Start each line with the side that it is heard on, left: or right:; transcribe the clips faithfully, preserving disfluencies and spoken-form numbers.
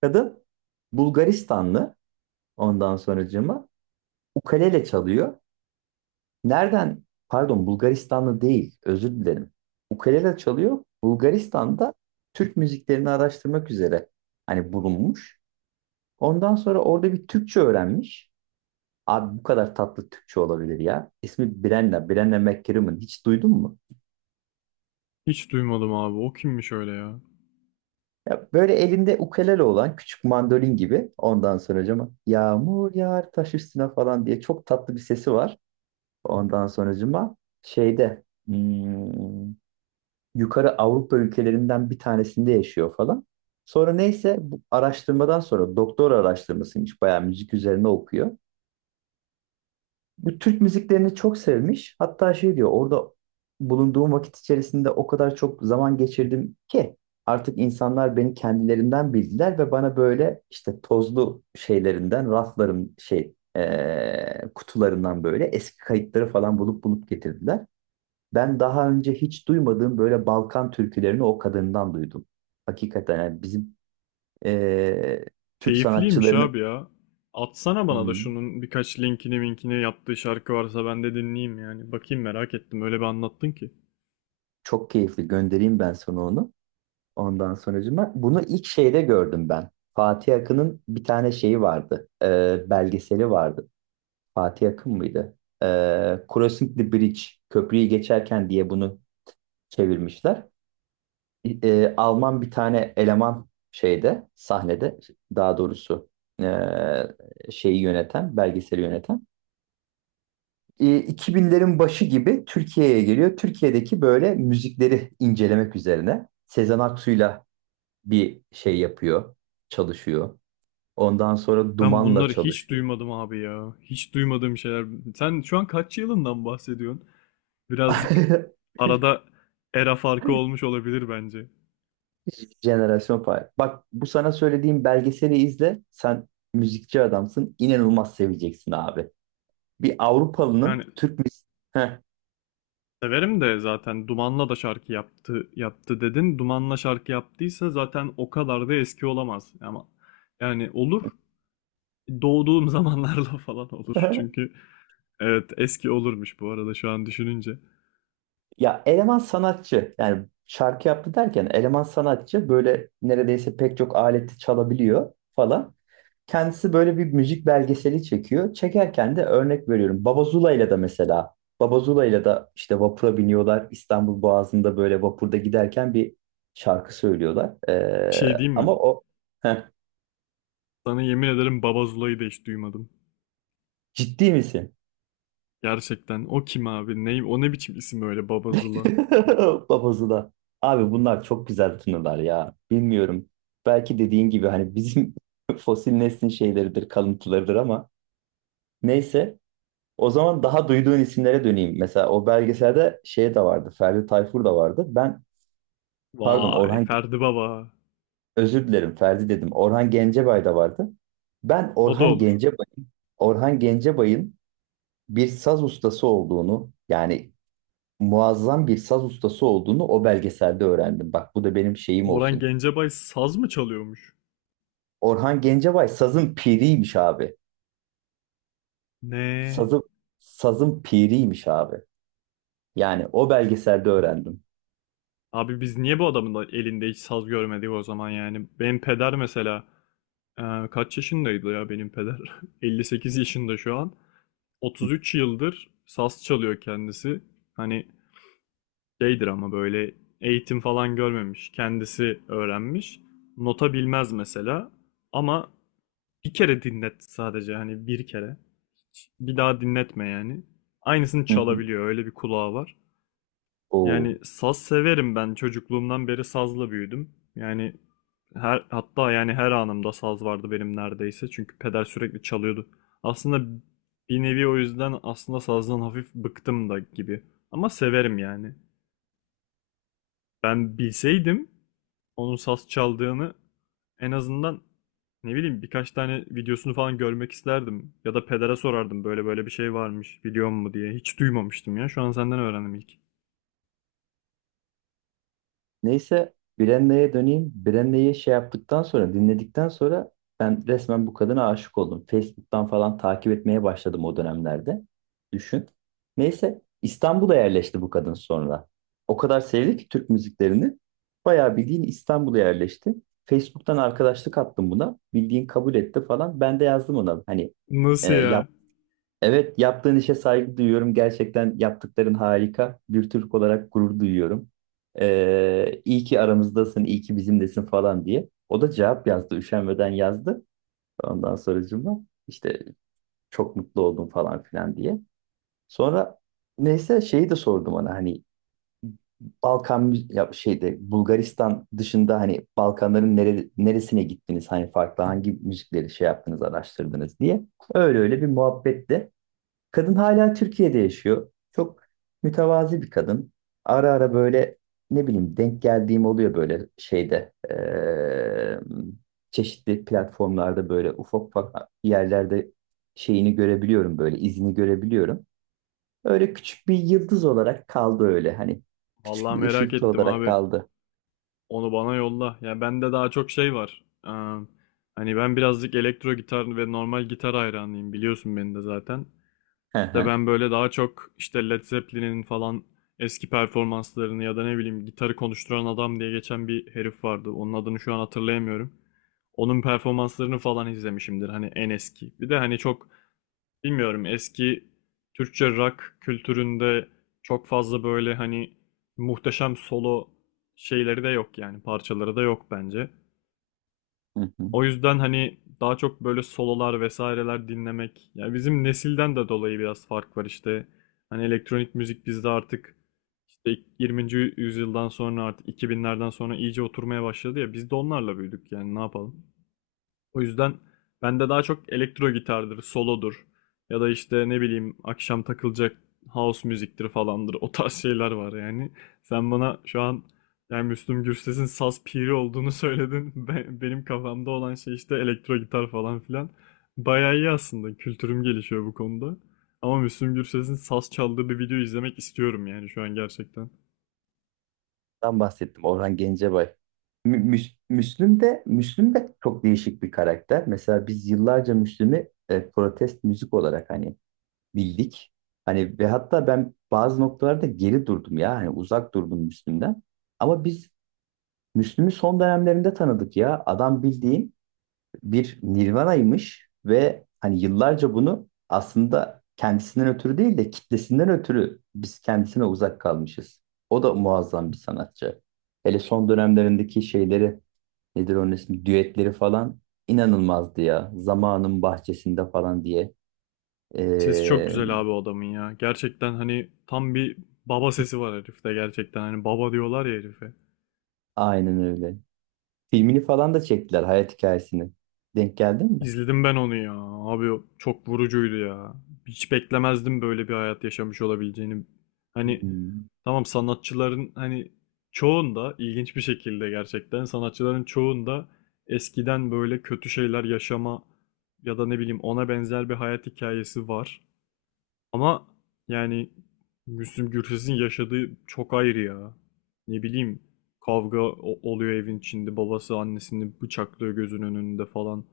right: Kadın Bulgaristanlı ondan sonracığıma ukulele çalıyor. Nereden? Pardon Bulgaristanlı değil özür dilerim. Ukulele çalıyor. Bulgaristan'da Türk müziklerini araştırmak üzere hani bulunmuş. Ondan sonra orada bir Türkçe öğrenmiş. Abi bu kadar tatlı Türkçe olabilir ya. İsmi Brenna, Brenna McCrimmon. Hiç duydun mu?
left: Hiç duymadım abi. O kimmiş öyle ya?
right: Ya böyle elinde ukulele olan küçük mandolin gibi ondan sonra hocama yağmur yağar taş üstüne falan diye çok tatlı bir sesi var. Ondan sonracıma şeyde hmm, yukarı Avrupa ülkelerinden bir tanesinde yaşıyor falan. Sonra neyse bu araştırmadan sonra doktora araştırmasıymış bayağı müzik üzerine okuyor. Bu Türk müziklerini çok sevmiş. Hatta şey diyor: orada bulunduğum vakit içerisinde o kadar çok zaman geçirdim ki artık insanlar beni kendilerinden bildiler ve bana böyle işte tozlu şeylerinden, rafların şey eee, kutularından böyle eski kayıtları falan bulup bulup getirdiler. Ben daha önce hiç duymadığım böyle Balkan türkülerini o kadından duydum. Hakikaten yani bizim eee, Türk
left: Keyifliymiş
right: sanatçılarını.
left: abi ya. Atsana bana da
right: Hmm,
left: şunun birkaç linkini minkini yaptığı şarkı varsa ben de dinleyeyim yani. Bakayım merak ettim. Öyle bir anlattın ki.
right: Çok keyifli, göndereyim ben sana onu. Ondan sonracığıma bunu ilk şeyde gördüm ben. Fatih Akın'ın bir tane şeyi vardı. Eee, belgeseli vardı. Fatih Akın mıydı? Eee Crossing the Bridge, köprüyü geçerken diye bunu çevirmişler. e, Alman bir tane eleman şeyde sahnede, daha doğrusu e, şeyi yöneten, belgeseli yöneten, e, iki binlerin başı gibi Türkiye'ye geliyor. Türkiye'deki böyle müzikleri incelemek üzerine Sezen Aksu'yla bir şey yapıyor, çalışıyor. Ondan sonra
left: Ben
right: Duman'la
left: bunları hiç
right: çalışıyor.
left: duymadım abi ya. Hiç duymadığım şeyler. Sen şu an kaç yılından bahsediyorsun? Birazcık arada era farkı olmuş olabilir bence.
right: Jenerasyon Fire. Bak, bu sana söylediğim belgeseli izle. Sen müzikçi adamsın. İnanılmaz seveceksin abi. Bir Avrupalının
left: Yani
right: Türk müziği.
left: severim de zaten Duman'la da şarkı yaptı yaptı dedin. Duman'la şarkı yaptıysa zaten o kadar da eski olamaz. Ama yani olur doğduğum zamanlarla falan olur. Çünkü evet eski olurmuş bu arada şu an düşününce.
right: Ya eleman sanatçı, yani şarkı yaptı derken, eleman sanatçı böyle neredeyse pek çok aleti çalabiliyor falan. Kendisi böyle bir müzik belgeseli çekiyor. Çekerken de örnek veriyorum, Baba Zula'yla da mesela. Baba Zula'yla da işte vapura biniyorlar. İstanbul Boğazı'nda böyle vapurda giderken bir şarkı söylüyorlar.
left: Şey
right: Ee,
left: diyeyim mi?
right: ama o. Heh,
left: Sana yemin ederim Babazula'yı da hiç duymadım.
right: ciddi misin?
left: Gerçekten. O kim abi? Ne, o ne biçim isim öyle Babazula?
right: Babası da. Abi bunlar çok güzel tınılar ya. Bilmiyorum. Belki dediğin gibi hani bizim fosil neslin şeyleridir, kalıntılarıdır ama neyse. O zaman daha duyduğun isimlere döneyim. Mesela o belgeselde şey de vardı. Ferdi Tayfur da vardı. Ben, pardon
left: Vay
right: Orhan,
left: Ferdi Baba.
right: özür dilerim Ferdi dedim. Orhan Gencebay da vardı. Ben
left: O da
right: Orhan
left: olur.
right: Gencebay Orhan Gencebay'ın bir saz ustası olduğunu, yani muazzam bir saz ustası olduğunu o belgeselde öğrendim. Bak, bu da benim şeyim
left: Orhan
right: olsun.
left: Gencebay saz mı çalıyormuş?
right: Orhan Gencebay sazın piriymiş abi.
left: Ne?
right: Sazın, sazın piriymiş abi. Yani o belgeselde öğrendim.
left: Abi biz niye bu adamın da elinde hiç saz görmedik o zaman yani? Benim peder mesela e, kaç yaşındaydı ya benim peder? elli sekiz yaşında şu an. otuz üç yıldır saz çalıyor kendisi. Hani şeydir ama böyle eğitim falan görmemiş. Kendisi öğrenmiş. Nota bilmez mesela. Ama bir kere dinlet sadece hani bir kere. Bir daha dinletme yani. Aynısını
right: Hı hı.
left: çalabiliyor. Öyle bir kulağı var.
right: Oo.
left: Yani saz severim ben. Çocukluğumdan beri sazla büyüdüm. Yani her hatta yani her anımda saz vardı benim neredeyse. Çünkü peder sürekli çalıyordu. Aslında bir nevi o yüzden aslında sazdan hafif bıktım da gibi. Ama severim yani. Ben bilseydim onun saz çaldığını en azından ne bileyim birkaç tane videosunu falan görmek isterdim. Ya da pedere sorardım böyle böyle bir şey varmış biliyor mu diye. Hiç duymamıştım ya. Şu an senden öğrendim ilk.
right: Neyse, Brenna'ya döneyim. Brenna'yı şey yaptıktan sonra, dinledikten sonra, ben resmen bu kadına aşık oldum. Facebook'tan falan takip etmeye başladım o dönemlerde. Düşün. Neyse, İstanbul'a yerleşti bu kadın sonra. O kadar sevdi ki Türk müziklerini. Bayağı bildiğin İstanbul'a yerleşti. Facebook'tan arkadaşlık attım buna. Bildiğin kabul etti falan. Ben de yazdım ona. Hani,
left: Nasıl
right: e,
left: ya?
right: Evet, yaptığın işe saygı duyuyorum. Gerçekten yaptıkların harika. Bir Türk olarak gurur duyuyorum. Ee, iyi ki aramızdasın, iyi ki bizimlesin falan diye. O da cevap yazdı, üşenmeden yazdı. Ondan sonracığıma işte çok mutlu oldum falan filan diye. Sonra neyse şeyi de sordum ona, hani Balkan mü- ya şeyde Bulgaristan dışında hani Balkanların nere- neresine gittiniz? Hani farklı hangi müzikleri şey yaptınız, araştırdınız diye. Öyle öyle bir muhabbetti. Kadın hala Türkiye'de yaşıyor. Çok mütevazi bir kadın. Ara ara böyle ne bileyim denk geldiğim oluyor, böyle şeyde eee, çeşitli platformlarda, böyle ufak ufak yerlerde şeyini görebiliyorum, böyle izini görebiliyorum. Öyle küçük bir yıldız olarak kaldı, öyle hani küçük
left: Vallahi
right: bir
left: merak
right: ışıltı
left: ettim
right: olarak
left: abi.
right: kaldı.
left: Onu bana yolla. Ya bende daha çok şey var. Ee, hani ben birazcık elektro gitar ve normal gitar hayranıyım. Biliyorsun beni de zaten.
right: Hı
left: İşte
right: hı.
left: ben böyle daha çok işte Led Zeppelin'in falan eski performanslarını ya da ne bileyim gitarı konuşturan adam diye geçen bir herif vardı. Onun adını şu an hatırlayamıyorum. Onun performanslarını falan izlemişimdir. Hani en eski. Bir de hani çok bilmiyorum eski Türkçe rock kültüründe çok fazla böyle hani muhteşem solo şeyleri de yok yani parçaları da yok bence.
right: Hı hı.
left: O yüzden hani daha çok böyle sololar vesaireler dinlemek. Yani bizim nesilden de dolayı biraz fark var işte. Hani elektronik müzik bizde artık işte yirminci yüzyıldan sonra artık iki binlerden sonra iyice oturmaya başladı ya biz de onlarla büyüdük yani ne yapalım. O yüzden bende daha çok elektro gitardır, solodur ya da işte ne bileyim akşam takılacak house müziktir falandır. O tarz şeyler var yani. Sen bana şu an yani Müslüm Gürses'in saz piri olduğunu söyledin. Be- benim kafamda olan şey işte elektro gitar falan filan. Bayağı iyi aslında. Kültürüm gelişiyor bu konuda. Ama Müslüm Gürses'in saz çaldığı bir video izlemek istiyorum yani şu an gerçekten.
right: Ben bahsettim, Orhan Gencebay. Mü- Müs- Müslüm de Müslüm de çok değişik bir karakter. Mesela biz yıllarca Müslüm'ü e, protest müzik olarak hani bildik. Hani ve hatta ben bazı noktalarda geri durdum ya. Hani uzak durdum Müslüm'den. Ama biz Müslüm'ü son dönemlerinde tanıdık ya. Adam bildiğin bir Nirvana'ymış ve hani yıllarca bunu aslında kendisinden ötürü değil de kitlesinden ötürü biz kendisine uzak kalmışız. O da muazzam bir sanatçı. Hele son dönemlerindeki şeyleri, nedir onun ismi, düetleri falan, inanılmazdı ya. Zamanın bahçesinde falan diye.
left: Sesi çok
right: Ee,
left: güzel abi o adamın ya. Gerçekten hani tam bir baba sesi var herifte gerçekten. Hani baba diyorlar ya herife.
right: aynen öyle. Filmini falan da çektiler, hayat hikayesini. Denk geldin mi?
left: İzledim ben onu ya. Abi o çok vurucuydu ya. Hiç beklemezdim böyle bir hayat yaşamış olabileceğini. Hani
right: Hmm.
left: tamam, sanatçıların hani çoğunda ilginç bir şekilde gerçekten sanatçıların çoğunda eskiden böyle kötü şeyler yaşama ya da ne bileyim ona benzer bir hayat hikayesi var. Ama yani Müslüm Gürses'in yaşadığı çok ayrı ya. Ne bileyim kavga o- oluyor evin içinde. Babası annesini bıçaklıyor gözünün önünde falan.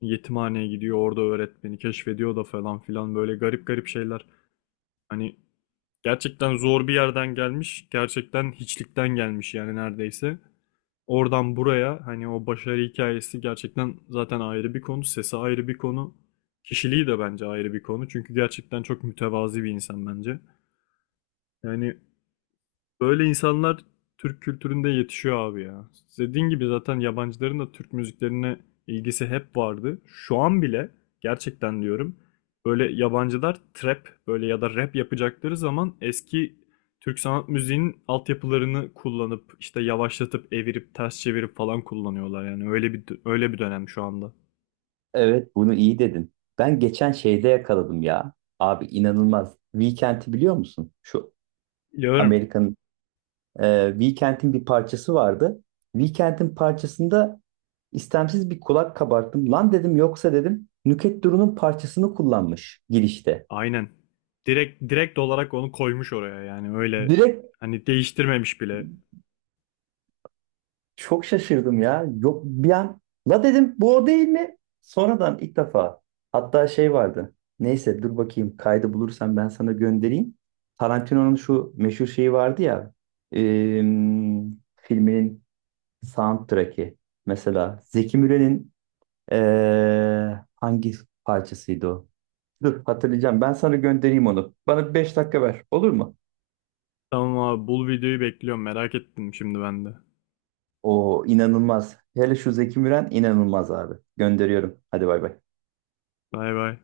left: Yetimhaneye gidiyor orada öğretmeni keşfediyor da falan filan böyle garip garip şeyler. Hani gerçekten zor bir yerden gelmiş. Gerçekten hiçlikten gelmiş yani neredeyse. Oradan buraya hani o başarı hikayesi gerçekten zaten ayrı bir konu. Sesi ayrı bir konu. Kişiliği de bence ayrı bir konu. Çünkü gerçekten çok mütevazi bir insan bence. Yani böyle insanlar Türk kültüründe yetişiyor abi ya. Dediğin gibi zaten yabancıların da Türk müziklerine ilgisi hep vardı. Şu an bile gerçekten diyorum böyle yabancılar trap böyle ya da rap yapacakları zaman eski Türk sanat müziğinin altyapılarını kullanıp işte yavaşlatıp evirip ters çevirip falan kullanıyorlar yani öyle bir öyle bir dönem şu anda.
right: Evet, bunu iyi dedin. Ben geçen şeyde yakaladım ya. Abi inanılmaz. Weekend'i biliyor musun? Şu
left: Biliyorum.
right: Amerika'nın, e, Weekend'in bir parçası vardı. Weekend'in parçasında istemsiz bir kulak kabarttım. Lan dedim, yoksa dedim Nükhet Duru'nun parçasını kullanmış girişte.
left: Aynen. Direkt direkt olarak onu koymuş oraya yani öyle
right: Direkt.
left: hani değiştirmemiş bile.
right: Çok şaşırdım ya. Yok, bir an la dedim, bu o değil mi? Sonradan ilk defa. Hatta şey vardı. Neyse, dur bakayım, kaydı bulursam ben sana göndereyim. Tarantino'nun şu meşhur şeyi vardı ya. Em, filminin soundtrack'i. Mesela Zeki Müren'in eee, hangi parçasıydı o? Dur, hatırlayacağım. Ben sana göndereyim onu. Bana beş dakika ver. Olur mu?
left: Tamam abi bul videoyu bekliyorum merak ettim şimdi ben de.
right: O inanılmaz. Hele şu Zeki Müren inanılmaz abi. Gönderiyorum. Hadi bay bay.
left: Bay bay.